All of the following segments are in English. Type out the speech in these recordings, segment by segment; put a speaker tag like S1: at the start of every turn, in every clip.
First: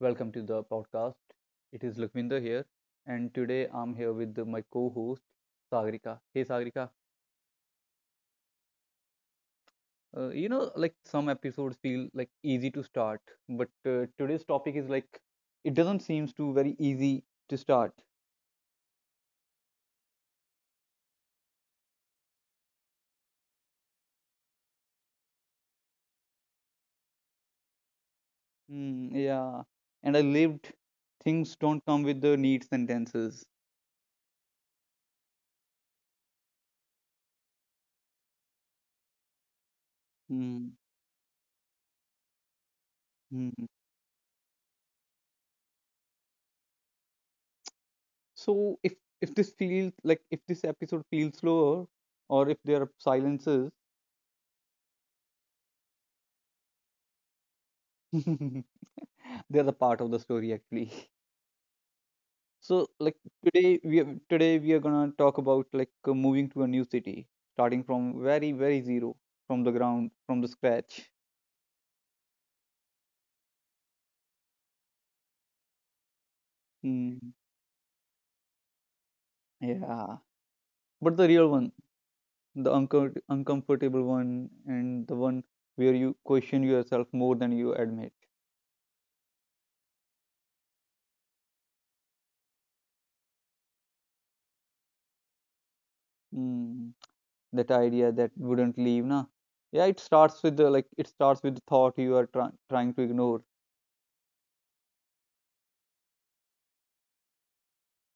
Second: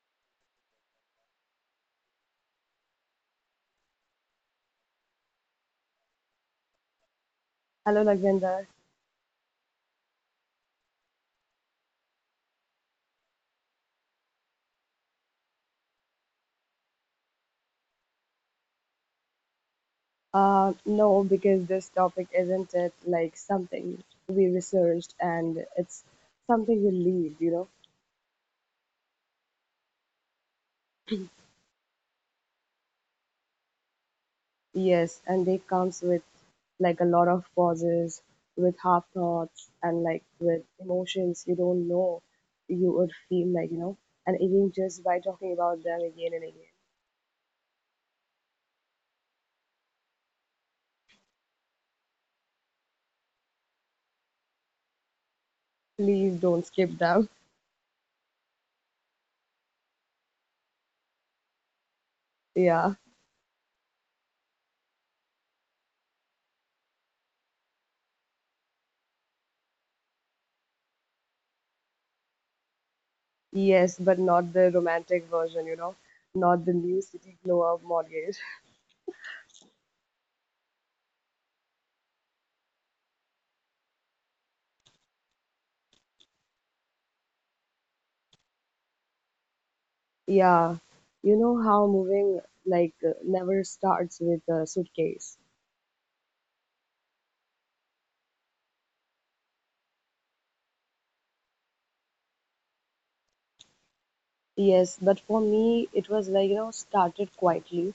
S1: welcome to the podcast. It is Lakwinder here, and today I'm here with my co-host Sagrika. Hey Sagrika,
S2: Hello, Nagvinder.
S1: like some episodes feel like easy to start, but today's topic is like it doesn't seems to very easy to start.
S2: No, because this topic isn't it like something we researched and it's something we lived, you know?
S1: Yeah, and I lived things don't come with the neat sentences.
S2: Yes, and it comes with like a lot of pauses, with half thoughts, and like
S1: Mm,
S2: with emotions you don't know you would
S1: mm.
S2: feel like, you know? And even just by talking about them again and again.
S1: So if if this feels like if this episode feels slower, or if there are silences.
S2: Please don't skip them.
S1: They're the part of the story actually. So
S2: Yeah,
S1: like today we are gonna talk about like moving to a new city, starting from very very zero, from the ground, from the scratch.
S2: yes, but not the romantic version, you know? Not the new
S1: Mm,
S2: city glow up mortgage.
S1: yeah, but the real one, the uncomfortable one, and the one where you question yourself more than you admit.
S2: Yeah, you know how moving like never starts with a suitcase.
S1: Mm, that idea that wouldn't leave, na? Yeah, it starts with the like it starts with the thought you are trying to ignore.
S2: Yes, but for me, it was like, you know, started quietly.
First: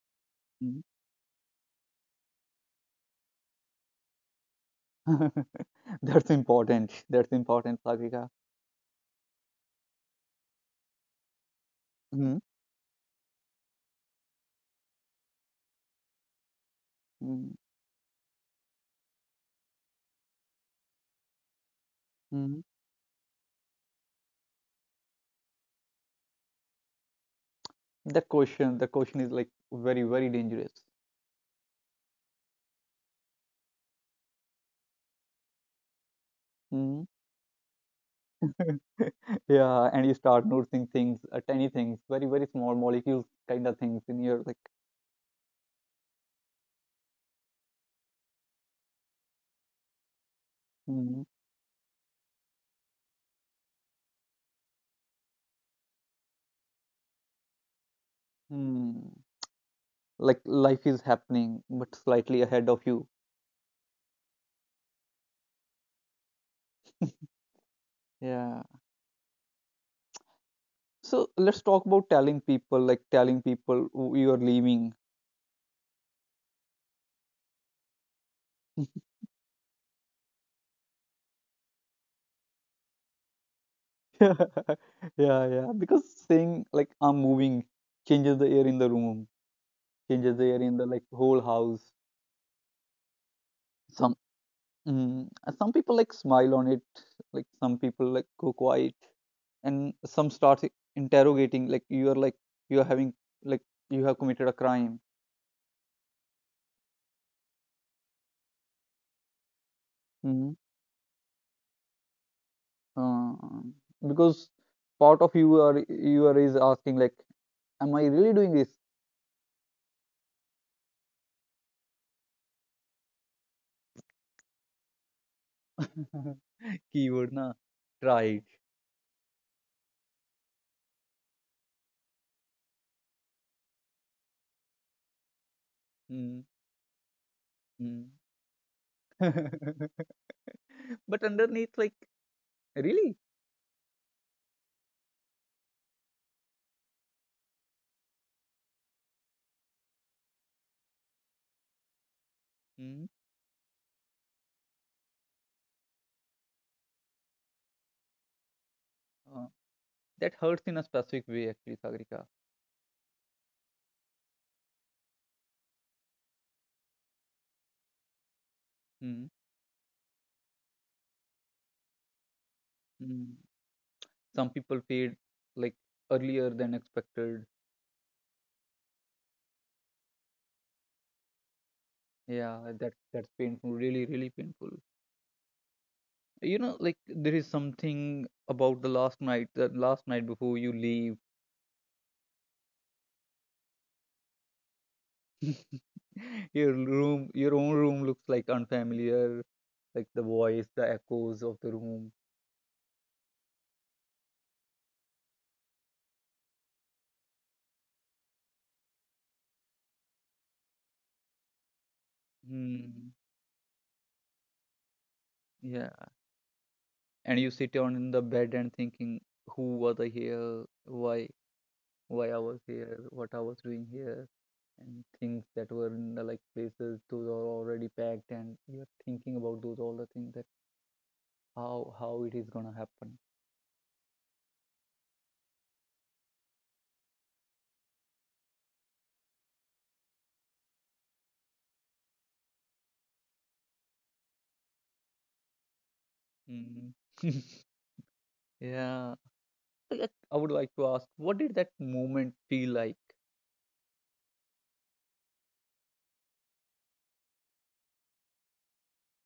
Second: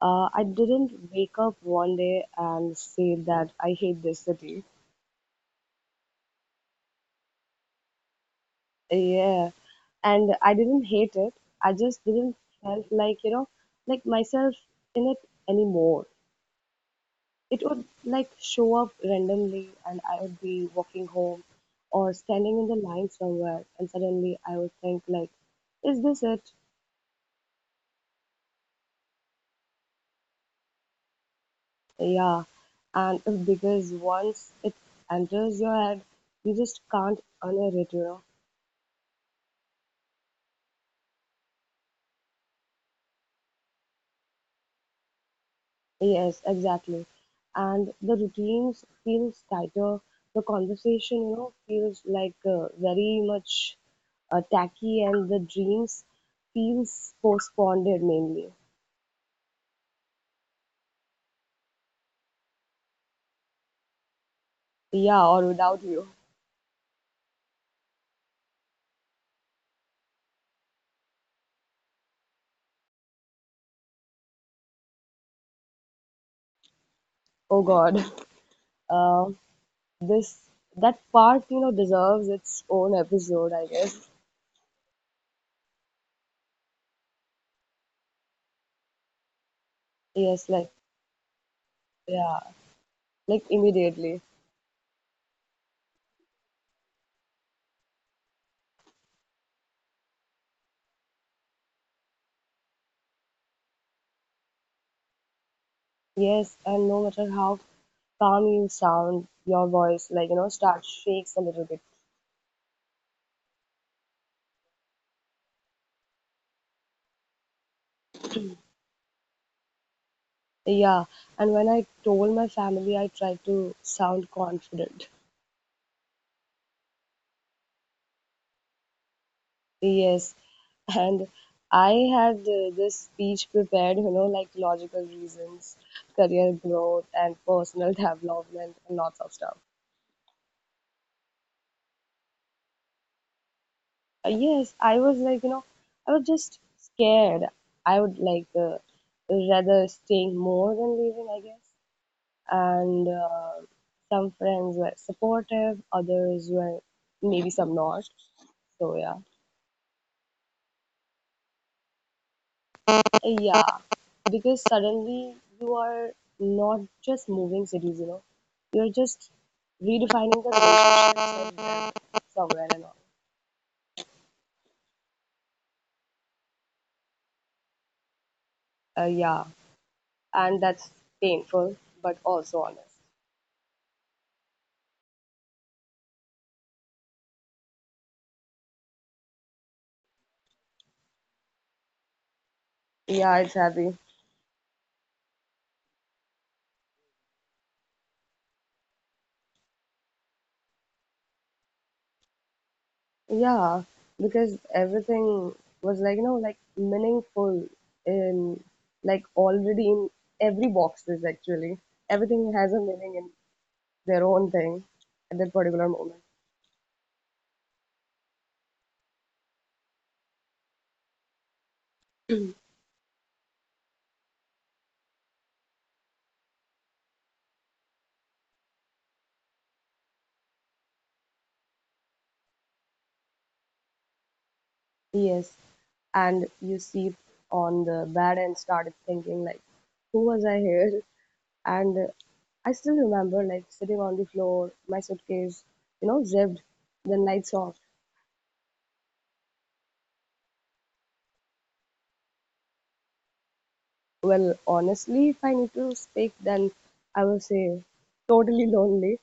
S2: I
S1: Mm.
S2: didn't wake up one day and say that I hate this city.
S1: That's important. That's important, Satvika.
S2: Yeah, and I didn't hate it. I just didn't
S1: Hmm,
S2: felt like, you know, like myself in it anymore.
S1: hmm,
S2: It would like show up randomly and I would be walking home or standing
S1: hmm.
S2: in the line somewhere and suddenly I would think like, is this it?
S1: That question, the question is like very, very dangerous.
S2: Yeah. And it's because once it enters your head, you just
S1: Hmm.
S2: can't unhear it, you know.
S1: Yeah, and you start noticing things, tiny things, very, very small molecules kind of things in your like,
S2: Yes, exactly. And the routines feels tighter. The conversation,
S1: mm,
S2: you know, feels like very much tacky and the dreams feels postponed mainly.
S1: mm, like life is happening, but slightly ahead of you.
S2: Yeah, or without you.
S1: Yeah. So let's talk about telling people, like telling people you are leaving.
S2: Oh God, uh, this that part you know deserves its own episode, I guess.
S1: Yeah, yeah, yeah. Because saying like I'm moving changes the air in the room. Changes
S2: Yes,
S1: there
S2: like
S1: in the like whole house.
S2: yeah, like
S1: Some
S2: immediately.
S1: mm, some people like smile on it, like some people like go quiet, and some start interrogating like you are having like you have committed a crime.
S2: Yes, and no matter how calm you sound, your voice like you
S1: Mm-hmm.
S2: know starts shakes a little bit.
S1: Because part of you are is asking like, am I really doing this?
S2: Yeah, and when I told my family, I tried to sound confident.
S1: Keyword na tried.
S2: Yes, and I had this speech prepared, you know, like logical reasons,
S1: Mm-hmm.
S2: career growth, and personal development, and lots of stuff.
S1: But underneath like really.
S2: Yes, I was like, you know, I was just scared. I would like rather staying more than leaving, I guess.
S1: Mm.
S2: And some friends were supportive, others were maybe some not. So yeah,
S1: That hurts in a specific way actually, Sagrika.
S2: yeah, because suddenly you are not just moving cities, you know, you're
S1: Mm.
S2: just redefining the relationships that you have somewhere and all.
S1: Mm. Some people paid like earlier than expected.
S2: Yeah, and that's painful, but
S1: yeah
S2: also
S1: that's
S2: honest.
S1: that's painful, really really painful. You know, like there is something about the last night, that last night before you leave.
S2: Yeah, it's heavy.
S1: Your room, your own room looks like unfamiliar, like the voice, the echoes of the room.
S2: Yeah, because everything was like, you know, like meaningful in like already in every boxes actually. Everything has a
S1: Hmm.
S2: meaning in their own thing at that
S1: Yeah,
S2: particular moment.
S1: and you sit down in the bed and thinking, who was I here, why why I was here, what I was doing here, and things that were in the, like places those are already packed, and you're thinking about those all the things that how it is gonna happen.
S2: Yes. And you see on the bad end started thinking like, who was I here? And I still remember like sitting on the floor, my suitcase, you know, zipped,
S1: Mm.
S2: then lights off.
S1: Yeah, I would like to ask, what did that moment feel like?
S2: Well, honestly, if I need to speak, then I will say totally lonely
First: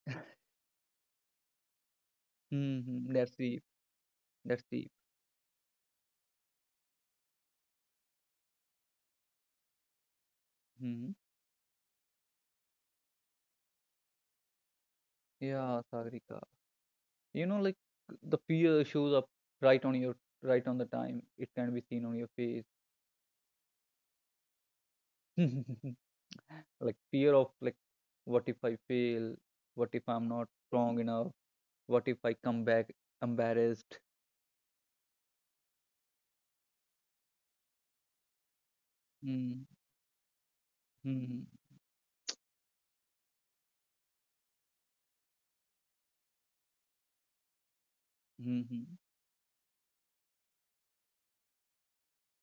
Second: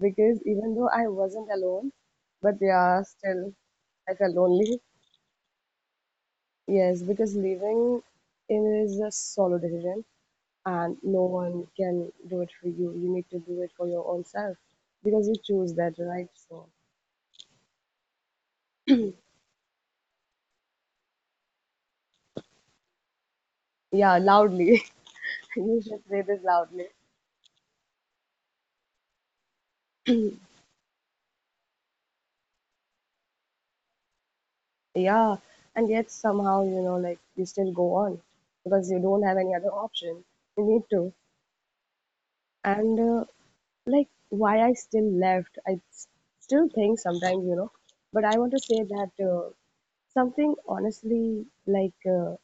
S2: because even though I wasn't alone, but yeah,
S1: Mm-hmm. That's
S2: still
S1: deep.
S2: I felt
S1: That's
S2: lonely.
S1: deep.
S2: Yes, because leaving is a solo decision and
S1: Hmm.
S2: no one can do it for you. You need to do it for your own self because you choose
S1: Yeah,
S2: that, right?
S1: Sagrika.
S2: So,
S1: You know, like the fear shows up right on your right on the time. It can be seen on your
S2: yeah, loudly.
S1: face.
S2: You should say this loudly.
S1: Like fear of like, what if I fail, what if I'm not strong enough, what if I come back embarrassed.
S2: Yeah, and yet somehow, you know, like you still go on because you don't have any
S1: Hmm,
S2: other option. You need to.
S1: hmm,
S2: And like why I still left. Still think sometimes, you know, but I want to
S1: hmm,
S2: say
S1: hmm,
S2: that something honestly like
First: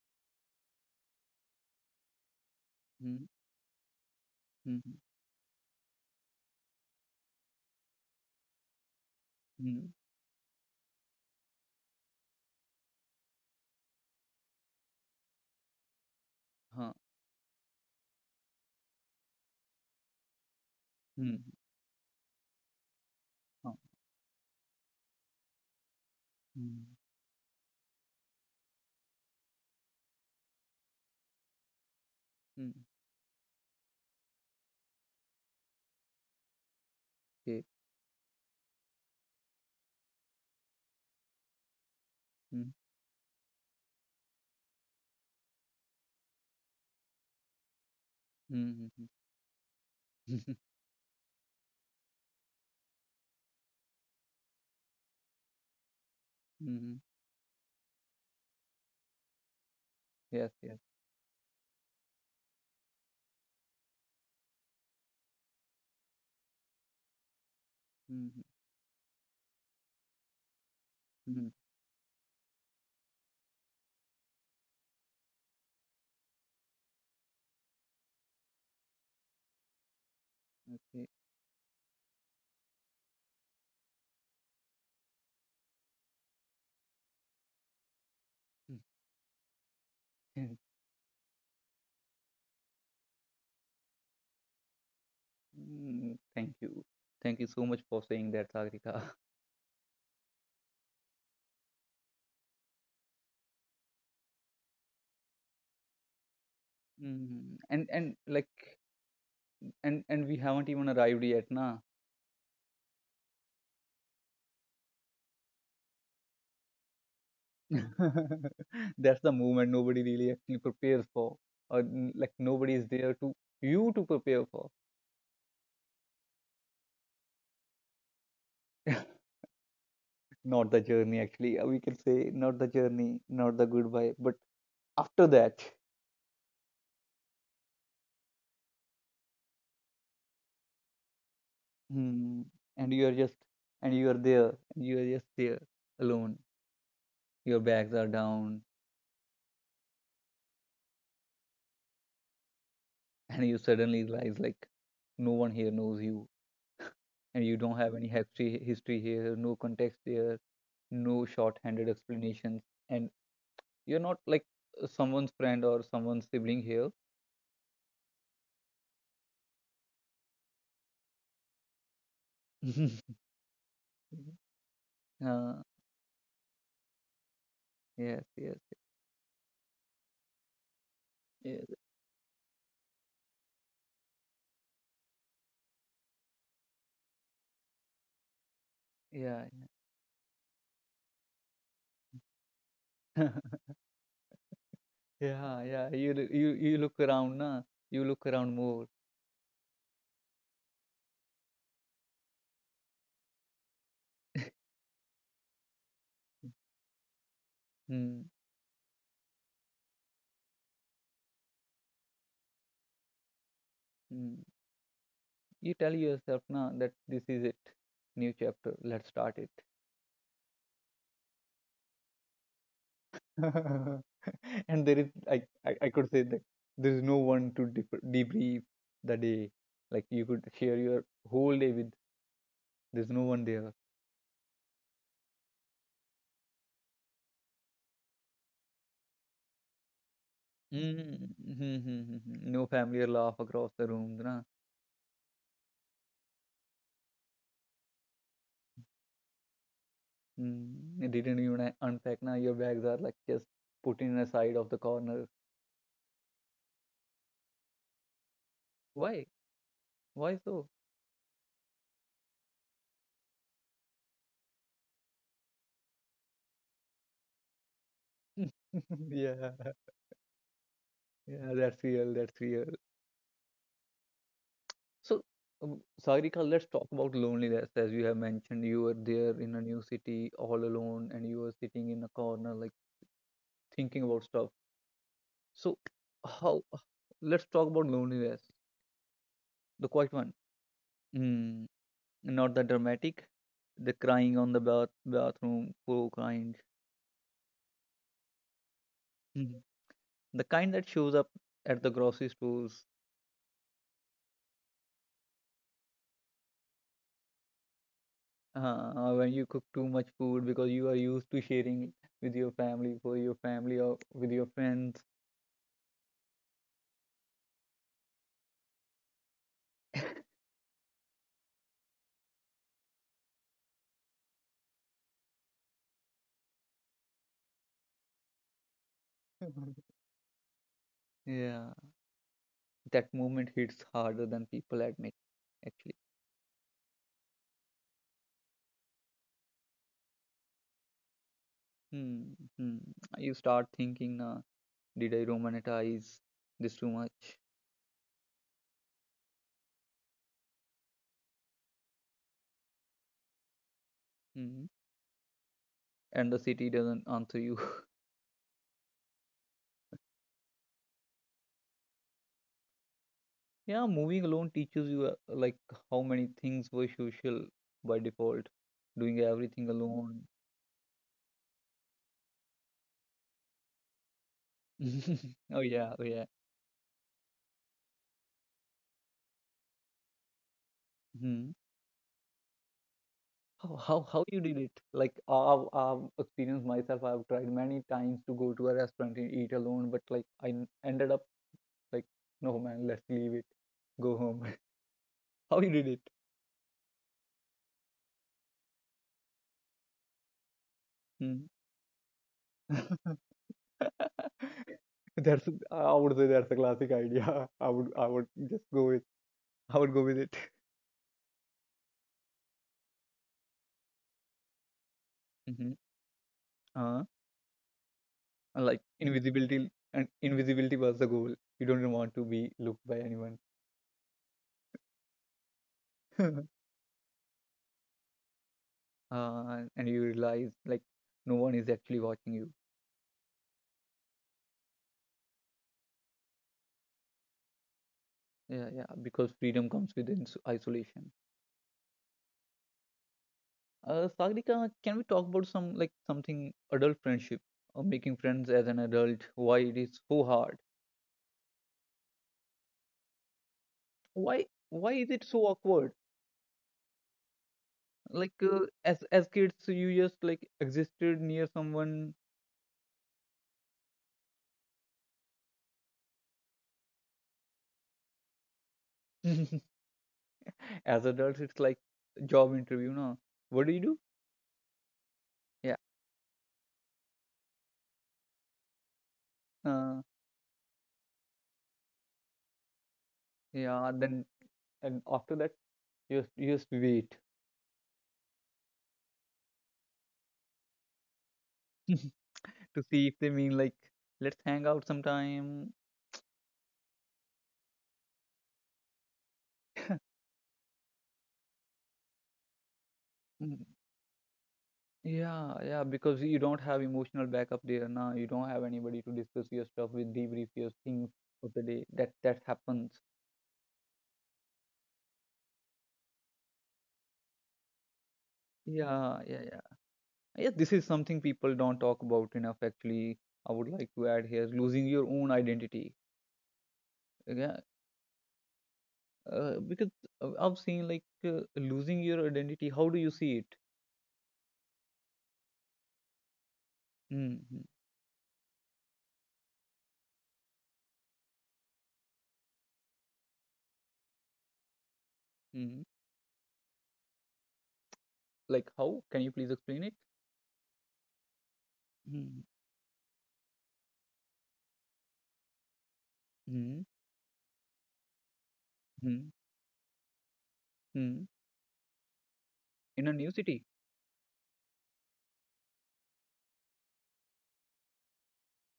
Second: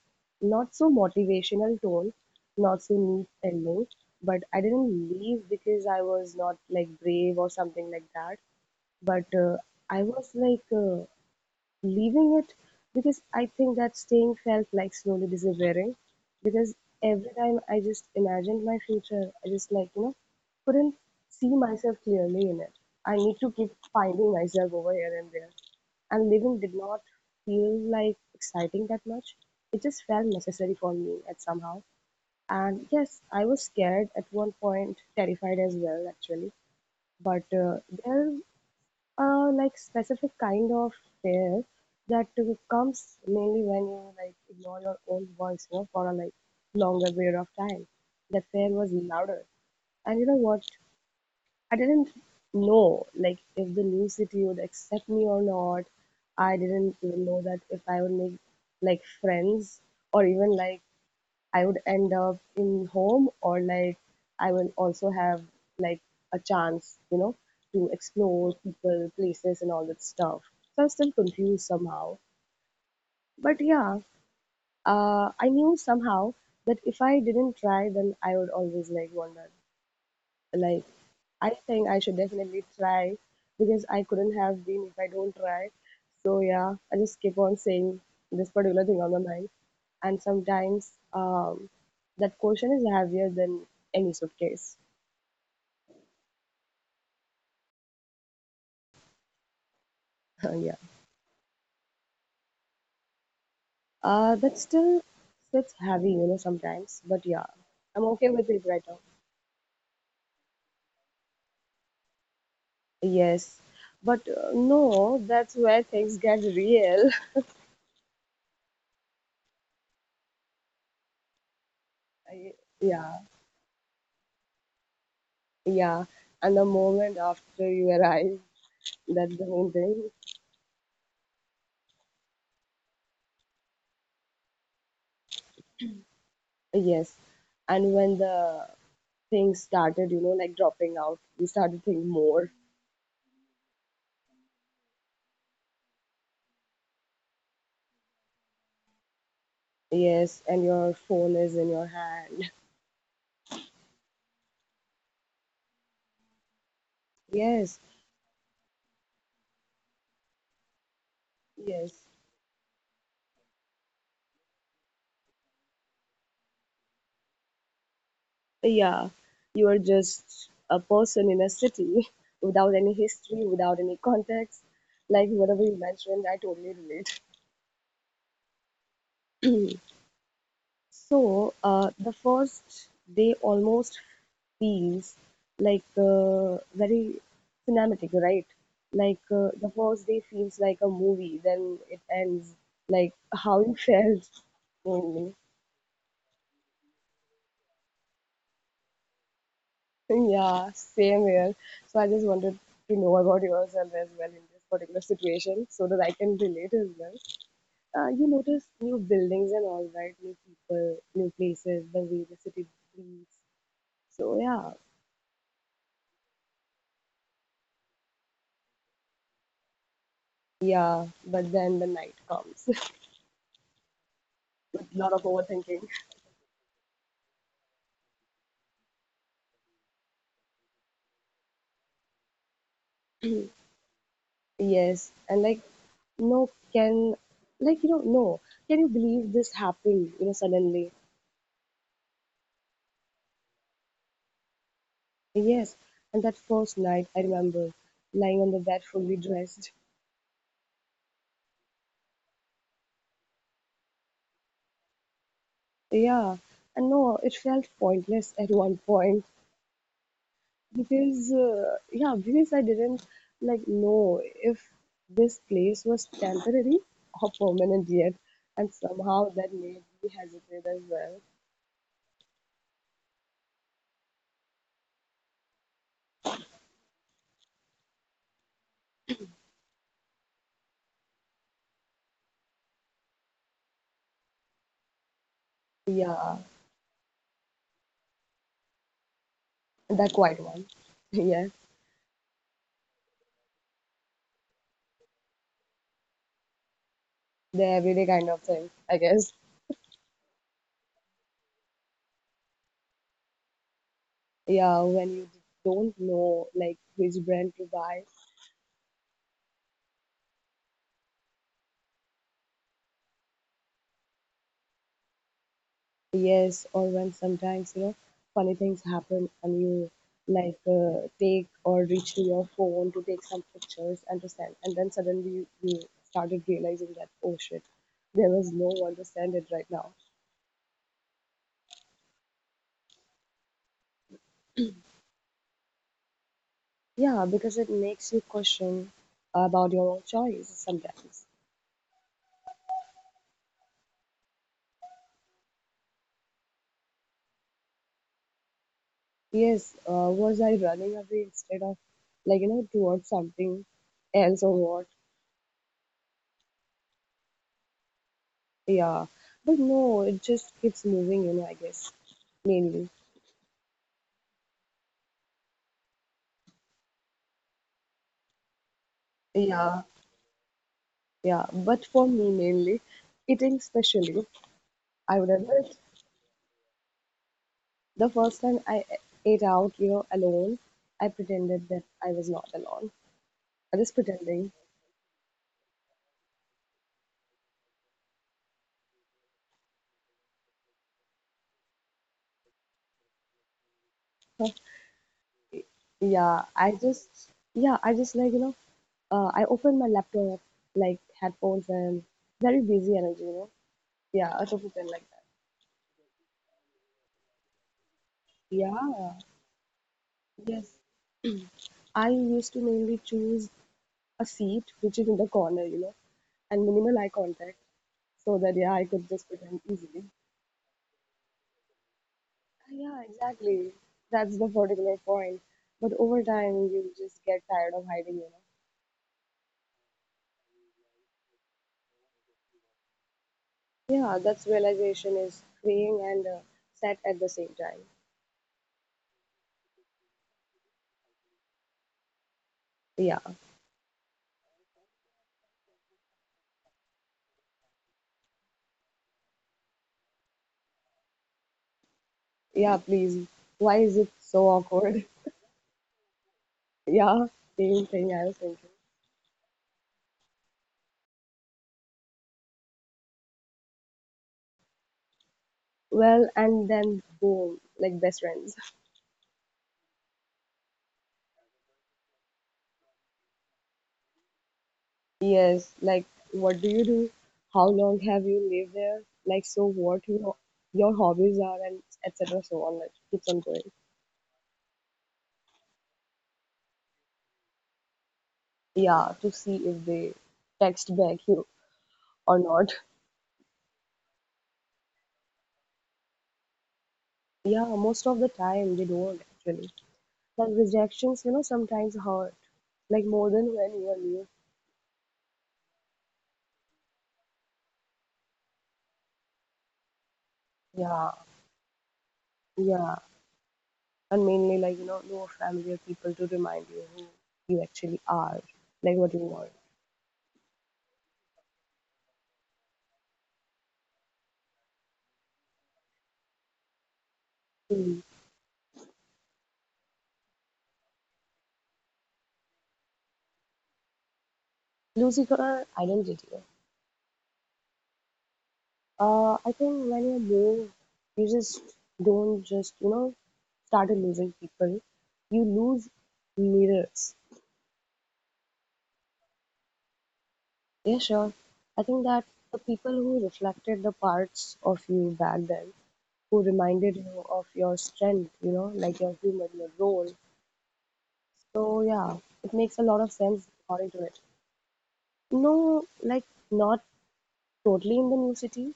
S2: not so motivational tone, not so
S1: hmm,
S2: neat ending, but I
S1: hmm,
S2: didn't leave because I was not like brave or something like that. But
S1: hmm,
S2: I was like leaving it because I think that staying felt like slowly disappearing. Because
S1: huh,
S2: every time I just imagined my future, I just like, you know, couldn't
S1: hmm,
S2: see myself clearly in it. I need to keep
S1: huh,
S2: finding myself over here and there. And living did
S1: hmm,
S2: not feel like exciting that much. It just felt necessary for me at somehow.
S1: hmm,
S2: And yes, I was scared at one point, terrified as well, actually. But
S1: okay,
S2: there like specific kind of fear that
S1: hmm,
S2: comes mainly when you like ignore your own voice, you know, for a like longer period of time. That fear
S1: hmm,
S2: was
S1: hmm,
S2: louder. And you know
S1: hmm,
S2: what? I didn't know like if the new city would accept me or not. I
S1: hmm,
S2: didn't even know that if I would make like friends or
S1: yes,
S2: even
S1: yes,
S2: like I would end up in home or like I will also have like a chance, you know, to
S1: hmm,
S2: explore people, places, and all that stuff. So I'm still
S1: hmm,
S2: confused somehow. But yeah, I knew somehow that if I didn't try, then I would always like wonder. Like
S1: okay.
S2: I think I should definitely try because I couldn't have been if I don't try. So yeah, I just keep on saying this particular thing on my mind and sometimes that quotient is heavier than any suitcase.
S1: Hmm, thank you, thank you so much for saying that, Sagrika.
S2: Yeah, that still sits heavy, you know, sometimes. But yeah,
S1: Hmm,
S2: I'm
S1: and
S2: okay with it
S1: like
S2: right now.
S1: and we haven't even arrived yet, na?
S2: Yes, but no, that's where things get real.
S1: That's the moment nobody really actually prepares for, or like
S2: I-
S1: nobody is there
S2: yeah,
S1: to you to prepare for.
S2: yeah, and the moment after you arrive, that's the main thing.
S1: Not the journey, actually. We can say not the journey, not the goodbye, but after that,
S2: Yes, and when the things started, you know, like dropping out, you started to think
S1: hmm,
S2: more.
S1: and you are just and you are there, and you are just there alone. Your bags are down,
S2: Yes, and your phone is in your hand.
S1: and you suddenly realize like no one here knows you, and you don't
S2: Yes,
S1: have any history here, no context here, no short-handed
S2: yes.
S1: explanations, and you're not like someone's friend or someone's sibling here.
S2: Yeah. You are just a person in a city without any history, without any context. Like
S1: Uh,
S2: whatever you mentioned, I totally relate.
S1: yes, yes,
S2: So,
S1: yes,
S2: the first day almost feels like very cinematic, right? Like
S1: yeah,
S2: the first day feels like a movie, then it ends like how you felt.
S1: yeah, yeah. You you look around, na. You look around more.
S2: Yeah, same here. So I just wanted to know about yourself as well in this particular situation so that I can relate as well. You
S1: Hmm.
S2: notice new buildings and all, right? New people, new places, the way the city breathes. So
S1: Hmm.
S2: yeah,
S1: You tell yourself, na, that this is it. New chapter. Let's start it.
S2: yeah, but then the night comes with
S1: And
S2: a
S1: there
S2: lot
S1: is,
S2: of overthinking.
S1: I could say that there is no one to debrief the day. Like you could share your whole day with. There's no one there.
S2: Yes, and like, no, can, like, you know, no, can you believe this happened, you know, suddenly?
S1: Mhm. Mhm, mhm, mhm. No family or laugh across the room, na?
S2: Yes, and that first night, I remember lying on the bed fully dressed.
S1: Mm. You didn't even unpack, na? Your bags are like just put in a side of the corner.
S2: Yeah, and no, it felt pointless at one point
S1: Why? Why so?
S2: because, yeah, because I didn't like know if this place was temporary or permanent yet, and somehow that
S1: Yeah,
S2: made me hesitate as well.
S1: yeah, that's real. That's real. So, Sagrika, let's talk about loneliness. As you have mentioned, you were there in a new city all alone, and you were sitting in a corner, like thinking about stuff. So,
S2: Yeah,
S1: how? Let's talk about loneliness, the
S2: that
S1: quiet one.
S2: quiet one. Yeah,
S1: Mm. Not the dramatic, the crying on the bathroom floor kind.
S2: the everyday kind of thing, I guess.
S1: Mhm. The kind that shows up at the grocery stores,
S2: Yeah, when you don't know like which brand to buy.
S1: when you cook too much food because you are used to sharing with your family, for your family or with your friends.
S2: Yes, or when sometimes, you know, funny things happen and you like take or reach to your phone to take some pictures and to send, and then suddenly you started realizing that, oh shit, there was no one to send it right now.
S1: Mhm. Yeah, that moment hits harder than people admit, actually.
S2: Yeah, because it makes you question about your own choice sometimes.
S1: Hmm, hmm. You start thinking, did I romanticize this too much?
S2: Yes, was I running away instead of like, you know, towards something else or
S1: Hmm.
S2: what?
S1: And the city doesn't answer you.
S2: Yeah, but no, it just keeps moving, you know, I guess, mainly.
S1: Yeah, moving alone teaches you like how many things were social by default. Doing everything
S2: Yeah.
S1: alone.
S2: Yeah, but for me mainly, eating specially, I remember
S1: Oh
S2: it,
S1: yeah, oh yeah.
S2: the first time ate out, you know, alone, I
S1: Hmm.
S2: pretended that I was not alone.
S1: How
S2: I was
S1: how how you
S2: pretending.
S1: did it? Like I've experienced myself. I've tried many times to go to a restaurant and eat alone, but like ended up like, no man, let's leave it, go home. How you did it?
S2: Yeah, I just, yeah, I just like, you know, I opened my laptop, like
S1: Hmm.
S2: headphones and very busy energy, you know. Yeah, I took it in like that.
S1: That's, I would say that's a classic idea. I would just go with,
S2: Yeah,
S1: I would go with it.
S2: yes. I used to mainly choose a seat which is in the corner,
S1: Mm-hmm.
S2: you know, and minimal eye contact so that,
S1: And
S2: yeah,
S1: like
S2: I could just pretend
S1: invisibility,
S2: easily.
S1: and invisibility was the goal. You don't want to be looked by
S2: Yeah,
S1: anyone.
S2: exactly. That's the particular point. But over
S1: Uh,
S2: time, you just get tired of hiding, you know.
S1: and you realize like no one is actually watching you.
S2: Yeah, that's realization is freeing and sad at the same time.
S1: Yeah, yeah, because freedom comes with isolation.
S2: Yeah,
S1: Sagrika, can we talk about some like something adult friendship or making friends as an adult? Why it is so hard?
S2: yeah, please. Why is it so
S1: Why
S2: awkward?
S1: is it so awkward?
S2: yeah, same thing I
S1: Like
S2: was thinking.
S1: as kids, you just like existed near someone.
S2: Well, and then boom, like best friends.
S1: As adults, it's like job interview, no? What do you do? Yeah,
S2: yes, like what do you do? How long have you lived there? Like so
S1: uh,
S2: what you know, your hobbies are and etc. So on, like keeps on going.
S1: yeah. Then and after that, you just wait
S2: Yeah, to see if they text back you or not.
S1: to see if they mean like let's hang out sometime.
S2: Yeah, most of the time they don't actually, like rejections you know sometimes hurt like more than
S1: Mm,
S2: when you are new.
S1: yeah, yeah. Because you don't have emotional backup there now. You don't have anybody to discuss your stuff with, debrief your things
S2: Yeah,
S1: of the day. That that happens.
S2: yeah, and mainly like you know no familiar people to remind you who you actually are, like what
S1: Yeah,
S2: you
S1: yeah,
S2: want.
S1: yeah. Yeah, this is something people don't talk about enough. Actually, I would like to add here: losing your own identity. Yeah,
S2: Mm.
S1: because I've seen like losing your identity. How do you see it?
S2: Losing your identity.
S1: Mm.
S2: I think when you move you just don't just you know started losing people, you
S1: Mm.
S2: lose mirrors.
S1: Like how? Can you please explain it?
S2: Yeah, sure. I think that
S1: Mm,
S2: the people who reflected the parts of you back then, who
S1: hmm.
S2: reminded you of your strength, you know, like your
S1: Mm.
S2: humor, your role.
S1: Hmm.
S2: So yeah, it makes a lot
S1: In a
S2: of
S1: new
S2: sense
S1: city?
S2: according to it. No, like not totally in the new city,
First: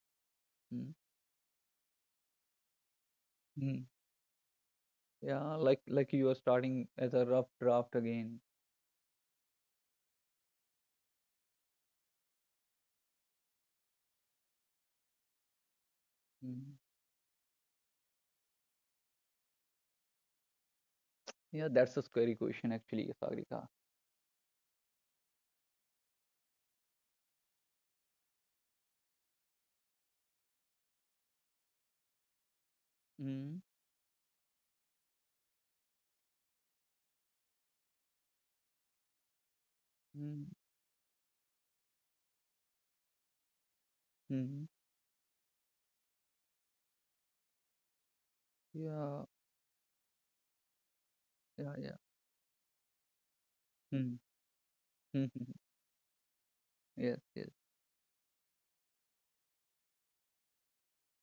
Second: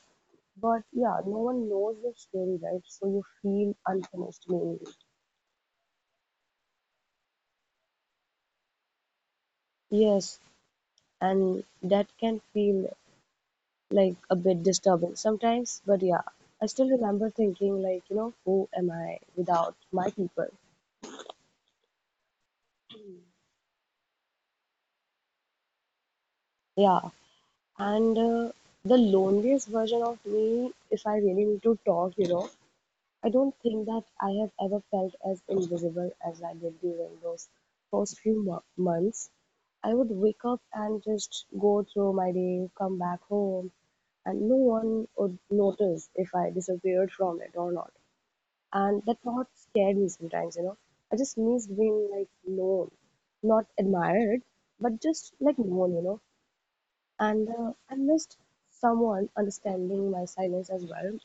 S2: but
S1: Mm,
S2: yeah, no one knows your story, right? So you feel
S1: hmm.
S2: unfinished maybe.
S1: Yeah, like you are starting as a rough draft again.
S2: Yes, and that can feel like a bit disturbing sometimes, but yeah. I
S1: Mm,
S2: still remember thinking, like, you know, who am I without my people?
S1: yeah, that's a scary question actually, Sagrika.
S2: Yeah, and the loneliest version of me, if I really need to talk, you know, I don't
S1: Mm,
S2: think that I have ever felt as invisible as I did during those first few months. I would wake
S1: mm.
S2: up and just go through my day, come back home, and no
S1: Mm.
S2: one would notice if I disappeared from it or not. And that
S1: Yeah,
S2: thought scared me sometimes, you know. I just
S1: yeah,
S2: missed
S1: yeah.
S2: being like known, not
S1: Mm.
S2: admired, but
S1: Mm.
S2: just like known.
S1: Yes,
S2: And
S1: yes.
S2: I missed someone understanding my silence as well,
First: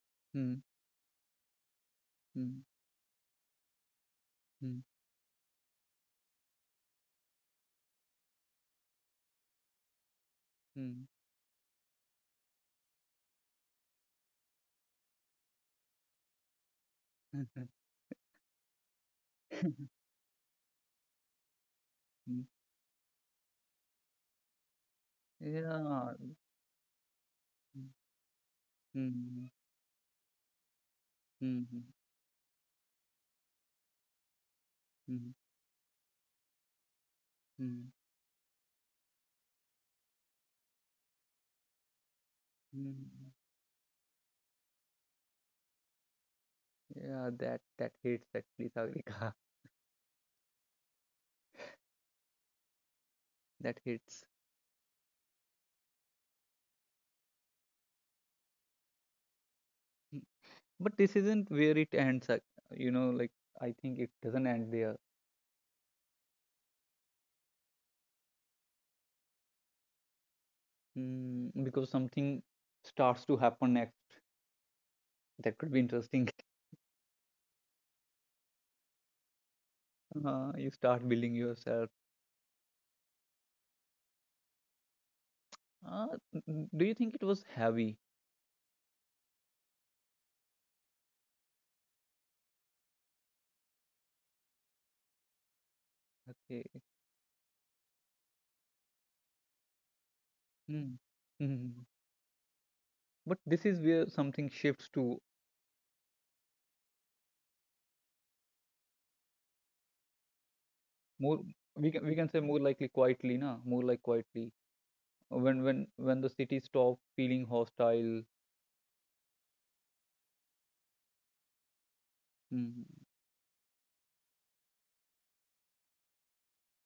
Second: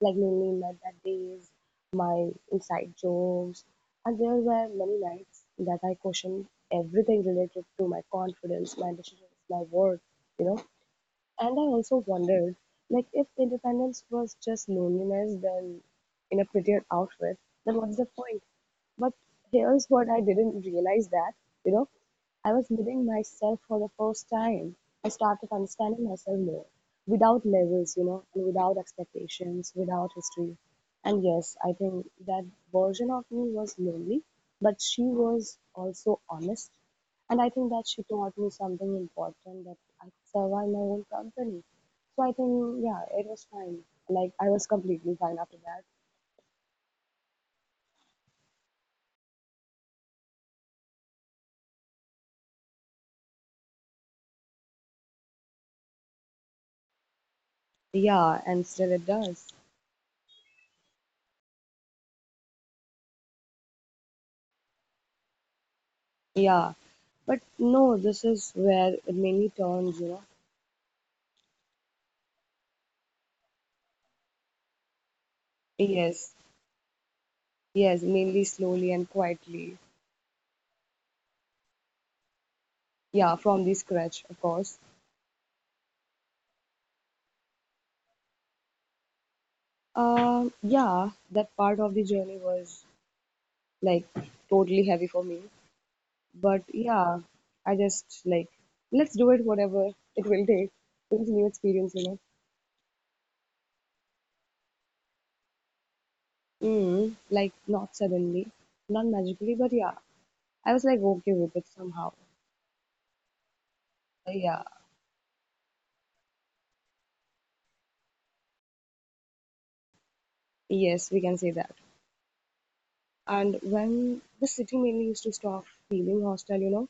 S2: like mainly
S1: Mm.
S2: my bad days, my
S1: Mm.
S2: inside jokes, and there were
S1: Mm.
S2: many nights that I questioned everything related to my confidence, my decisions, my worth, you know.
S1: Mm.
S2: And I also wondered, like, if independence was just loneliness, then in a prettier outfit, then what's the point? But here's what I didn't realize that, you know,
S1: Mm.
S2: I was living myself for the first time. I started understanding
S1: Yeah.
S2: myself more without
S1: Mm.
S2: labels, you know, and without
S1: Mm.
S2: expectations, without history. And yes, I
S1: Mm.
S2: think that version of me was lonely, but she
S1: Mm.
S2: was also honest. And I think that she taught me something important that I could survive my own company. So I think, yeah, it
S1: Mm.
S2: was fine. Like, I was completely fine after that.
S1: Yeah, that that hits actually, Sagrika. That hits.
S2: Yeah, and still it does.
S1: Mm. But this isn't where it ends, you know, like I think it doesn't end there.
S2: Yeah. But no, this is where it mainly turns, you know.
S1: Mm, because something starts to happen next that could be
S2: Yes,
S1: interesting.
S2: yes, mainly slowly and quietly.
S1: Uh, you start building yourself.
S2: Yeah, from the scratch, of course.
S1: uh, do you think it was heavy?
S2: Yeah, that part of the journey was like totally heavy for me. But
S1: Okay.
S2: yeah, I just like let's do it whatever it will take.
S1: Mm.
S2: It's a new
S1: Mm.
S2: experience, you know.
S1: But this is where something shifts to
S2: Mm, like not suddenly, not magically, but yeah, I was like okay
S1: more,
S2: with it
S1: we can
S2: somehow.
S1: say more likely quietly, na, more like quietly,
S2: Yeah,
S1: when when when the city stopped feeling hostile.
S2: yes, we can say that.
S1: Mm,
S2: And when the city mainly used to stop feeling hostile, you know,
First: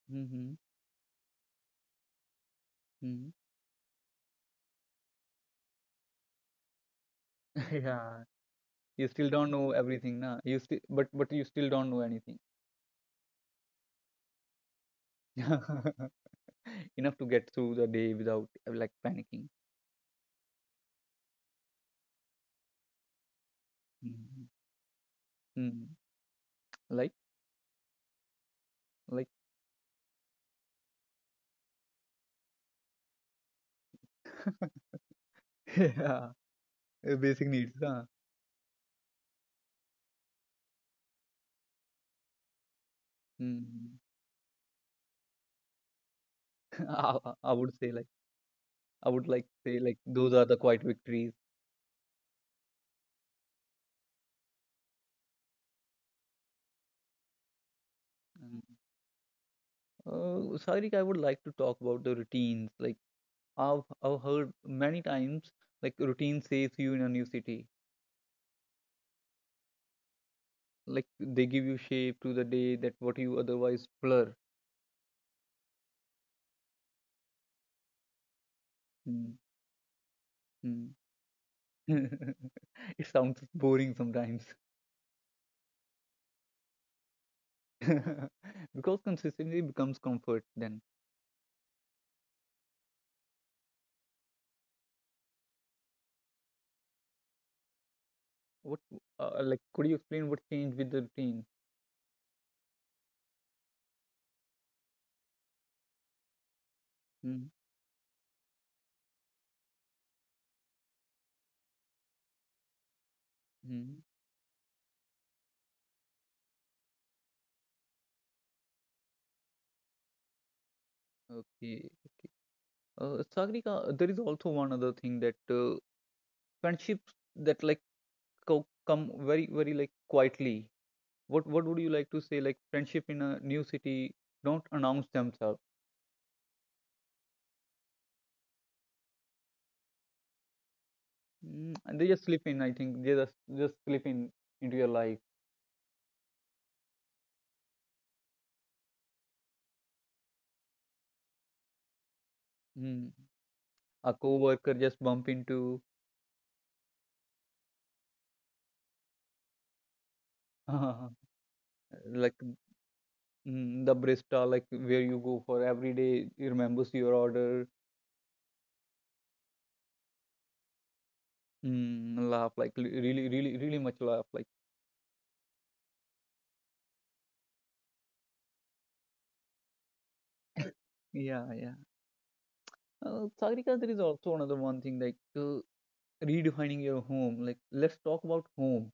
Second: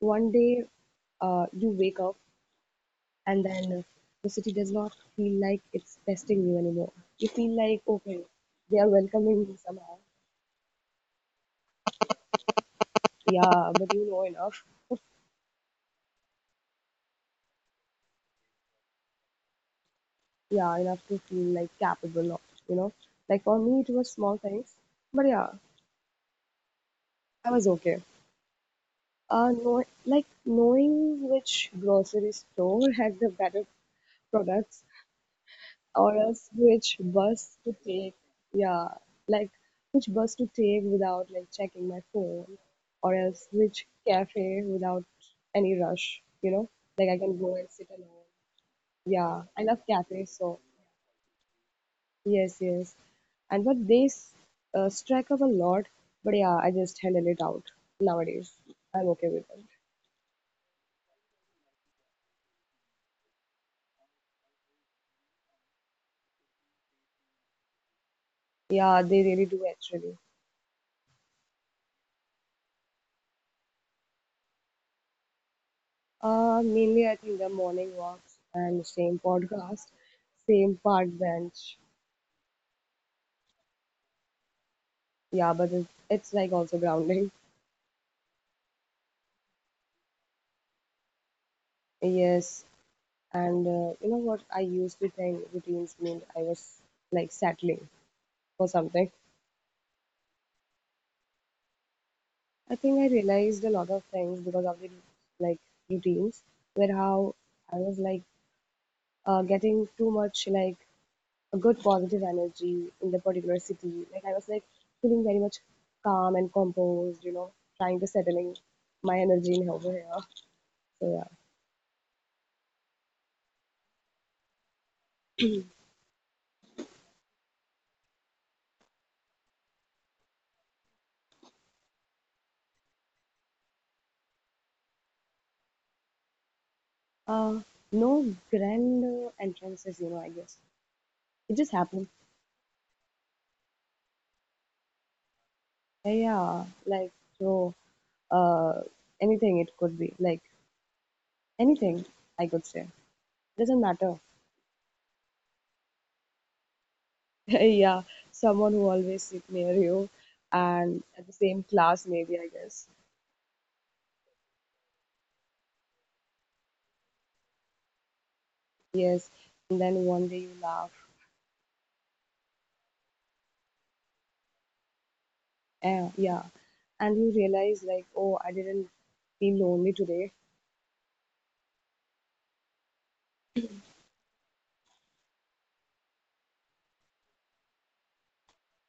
S2: one
S1: mm-hmm.
S2: day you wake up,
S1: Mm-hmm.
S2: and then the city does not feel like it's testing you anymore. You feel like, okay,
S1: Yeah.
S2: they are
S1: You still
S2: welcoming
S1: don't
S2: you
S1: know
S2: somehow.
S1: everything, na, you still don't know anything.
S2: Yeah, but you know enough.
S1: Enough to get through the day without like panicking.
S2: Yeah, enough to feel like capable of, you know. Like for me, it was small
S1: Mm.
S2: things, but yeah,
S1: Mm. like
S2: I was okay.
S1: like
S2: Know, like knowing which grocery store has the better products, or
S1: yeah.
S2: else which
S1: Basic
S2: bus to
S1: needs, huh?
S2: take. Yeah, like which bus to take without like checking my phone, or else which
S1: Mm.
S2: cafe without any rush, you know? Like I can
S1: I
S2: go and
S1: would
S2: sit
S1: say like
S2: alone.
S1: I would
S2: Yeah,
S1: like
S2: I love
S1: say like
S2: cafes,
S1: those are the
S2: so
S1: quiet victories.
S2: yes, yes. And but they strike up a lot, but yeah, I just handle it out nowadays.
S1: Mm.
S2: I'm okay with it.
S1: Uh, Sairik, I would like to talk about the routines. Like I've heard many times like routine saves you in a new city,
S2: Yeah, they really do actually.
S1: like they give you shape to the day that what you otherwise blur.
S2: Mainly I think the morning walks and same
S1: Mm,
S2: podcast, same
S1: mm.
S2: park bench.
S1: It sounds boring sometimes.
S2: Yeah, but it's like also grounding.
S1: Because consistency becomes comfort. Then
S2: Yes, and you know what? I used to think routines meant I was like settling for
S1: what?
S2: something.
S1: Like, could you explain what changed with the routine?
S2: I think I realized a lot of things because of the like routines, where how I was like getting too much like a good positive energy in the particular
S1: Mm-hmm.
S2: city. Like I was like feeling very much calm and composed. You know, trying to settling my energy in over here. So yeah,
S1: Okay. Sagrika, there is also one other thing that friendships that like come very very like quietly. What would you like to say? Like friendship in a new city don't announce themselves.
S2: uh, no grand entrances. You know, I guess it just
S1: Mm, and they
S2: happens.
S1: just slip in. I think they just slip in into your life.
S2: Yeah, yeah. Like, so, uh, anything it could be. Like, anything I could say.
S1: Hmm.
S2: Doesn't
S1: A
S2: matter.
S1: co-worker just bump into
S2: Yeah, someone who always sit near you and
S1: like
S2: at the same class, maybe, I guess.
S1: mm, the barista like where you go for every day he remembers your order.
S2: Yes. And then one day you laugh.
S1: Mm, laugh like really really really much laugh like
S2: Yeah, yeah. And you realize, like, oh, I didn't feel lonely today.
S1: yeah yeah. Uh, Sagrika, there is also another one thing like redefining your home. Like let's talk about home.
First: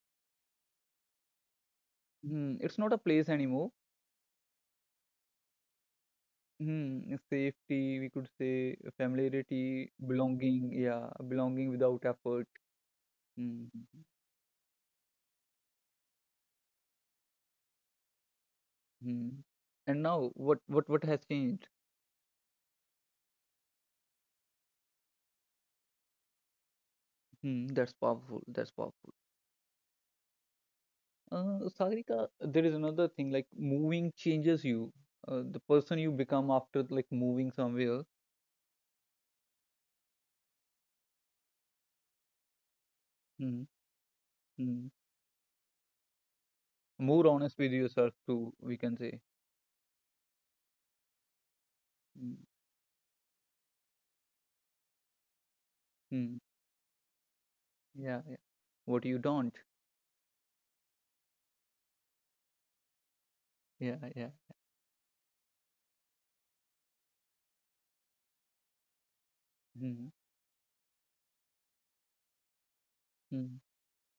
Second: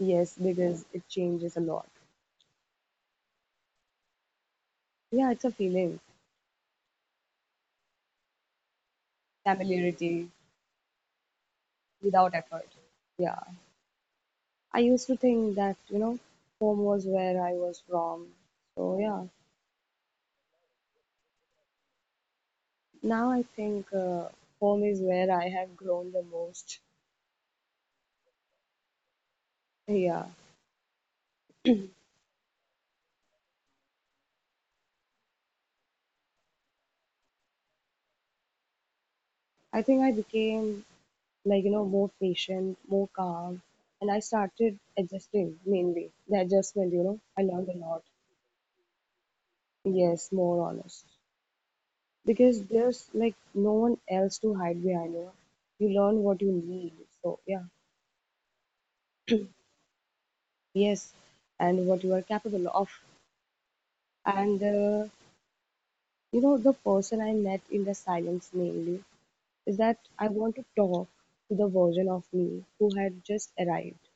S2: Yes, because it changes a lot.
S1: Mm, it's not a place anymore.
S2: Yeah, it's a feeling.
S1: Mm, safety we could say, familiarity,
S2: Familiarity
S1: belonging, yeah, belonging without
S2: without
S1: effort.
S2: effort. Yeah.
S1: Mm,
S2: I used to think that, you know, home was where I was from. So yeah,
S1: mm. And now what has changed?
S2: now I think home is where I have grown the most.
S1: Hmm, that's powerful. That's powerful.
S2: Yeah,
S1: Sagrika, there is another thing like moving changes you, the person you become after like moving somewhere.
S2: I think I became like, you know, more patient, more calm,
S1: Hmm,
S2: and I started
S1: hmm.
S2: adjusting mainly. The adjustment, you know,
S1: More
S2: I
S1: honest
S2: learned
S1: with
S2: a lot.
S1: yourself too, we can say.
S2: Yes, more honest.
S1: Hmm,
S2: Because there's like no one else to hide behind, you know. You learn
S1: hmm.
S2: what you need. So yeah,
S1: Yeah, yeah. What you don't.
S2: yes, and what you are capable of.
S1: Yeah, yeah.
S2: And you know, the person I met in the silence mainly is that
S1: Hmm,
S2: I want to talk to the version of me who had just
S1: hmm.
S2: arrived.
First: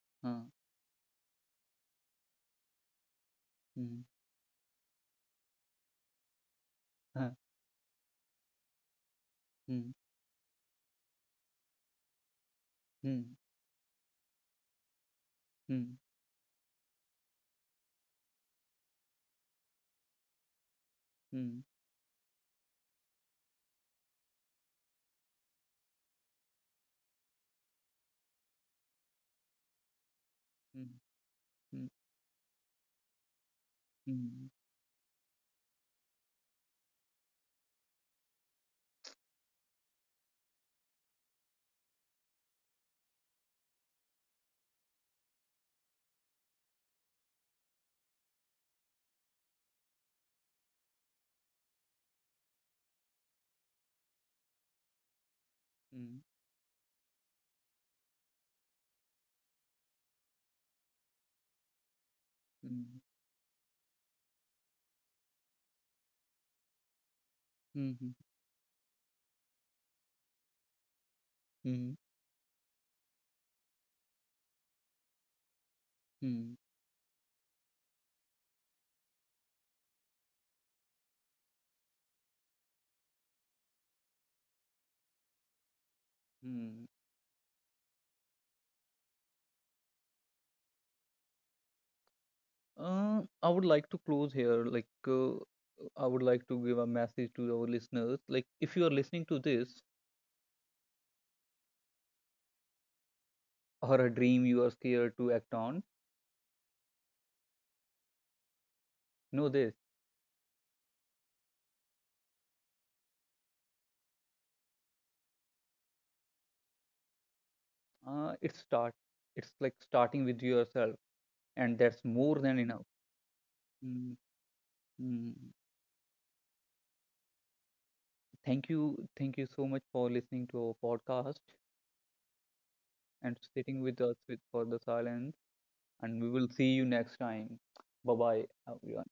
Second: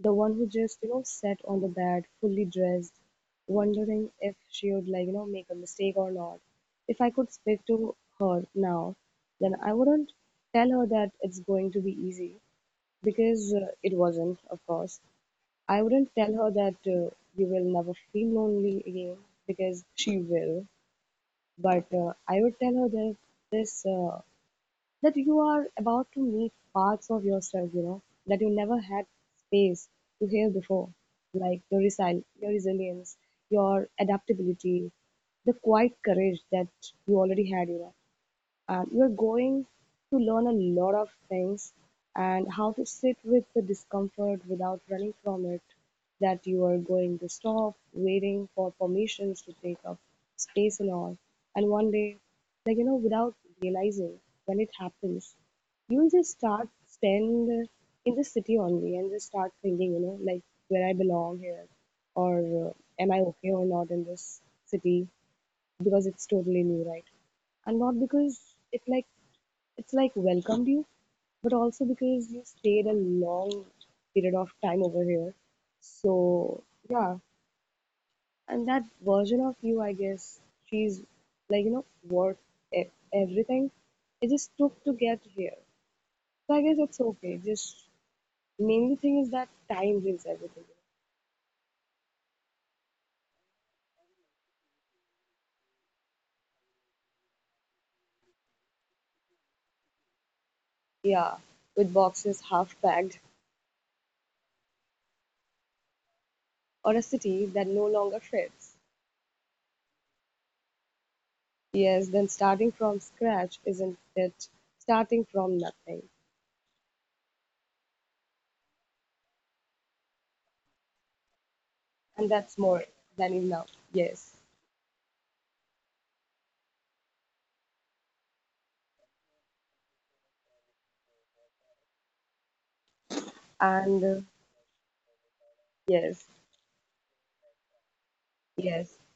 S2: The one
S1: Huh,
S2: who just, you know, sat on the bed, fully dressed,
S1: hmm,
S2: wondering if she would, like, you know, make a mistake or not. If I
S1: huh,
S2: could speak to her now, then I
S1: hmm,
S2: wouldn't tell her that it's going to be easy
S1: hmm,
S2: because it wasn't, of course. I
S1: hmm,
S2: wouldn't tell her that you will never feel lonely again because she will.
S1: hmm,
S2: But I would tell her that this that you are about to meet parts of yourself, you know, that you never had space to heal
S1: hmm,
S2: before, like your resilience, your
S1: hmm, hmm,
S2: adaptability, the quiet courage that you already had, you know. You're going to learn a lot of things, and how to sit with the discomfort without running from it, that you are going to stop waiting for permissions to take up space and all. And one day, like, you know, without realizing when it happens, you will
S1: hmm,
S2: just start stand in the city only and just start thinking, you know, like where I belong here, or
S1: hmm,
S2: am I okay or not in this city because it's totally new, right? And
S1: hmm,
S2: not
S1: hmm,
S2: because it like it's like welcomed you, but also
S1: hmm,
S2: because you stayed a long period of time over here.
S1: hmm.
S2: So yeah, and that version of you, I guess, she's like you know worth e- everything. It just took to get here. So I guess
S1: Hmm.
S2: it's okay. Just main thing is that time brings everything.
S1: I would like to close here. Like, I would like to give a message to our listeners. Like, if you are listening to this,
S2: Yeah, with boxes half packed
S1: or a dream you are scared to act on,
S2: or a city that no longer fits.
S1: know this.
S2: Yes, then starting from scratch, isn't it? Starting from nothing.
S1: Uh, it start. It's like starting with yourself, and that's
S2: And
S1: more
S2: that's
S1: than
S2: more
S1: enough.
S2: than enough.
S1: Mm,
S2: Yes,
S1: mm. Thank you so much for listening to our podcast and sitting
S2: and
S1: with us with for the silence. And
S2: yes,
S1: we will see you next time. Bye bye,
S2: yes,
S1: everyone.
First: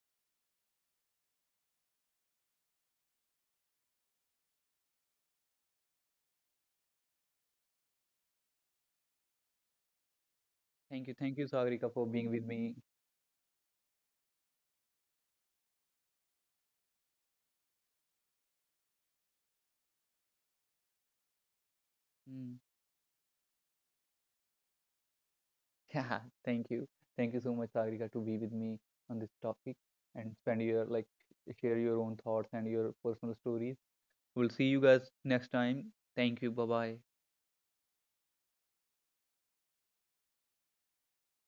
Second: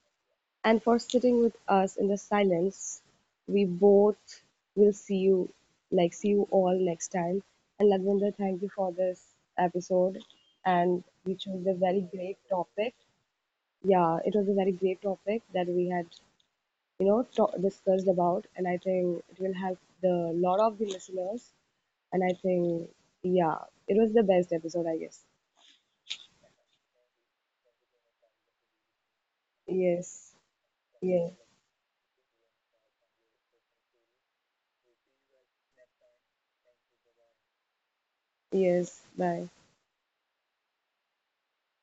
S2: and for sitting with us in the silence, we both will see you, like see you all next time. And Lagvinder, thank you for this episode, and
S1: Thank
S2: you
S1: you,
S2: chose a
S1: Sagrika,
S2: very
S1: for being
S2: great
S1: with me.
S2: topic. Yeah, it was a very great topic that we had, you know, discussed about, and I think it will help the lot of the listeners. And I
S1: Mm.
S2: think, yeah, it was the best episode, I guess.
S1: Yeah, thank you. Thank you so much, Sagrika, to be with me on this topic
S2: Yes,
S1: and spend your like
S2: yes.
S1: share your own thoughts and your personal stories. We'll see you guys next time. Thank you. Bye bye.
S2: Yes, bye.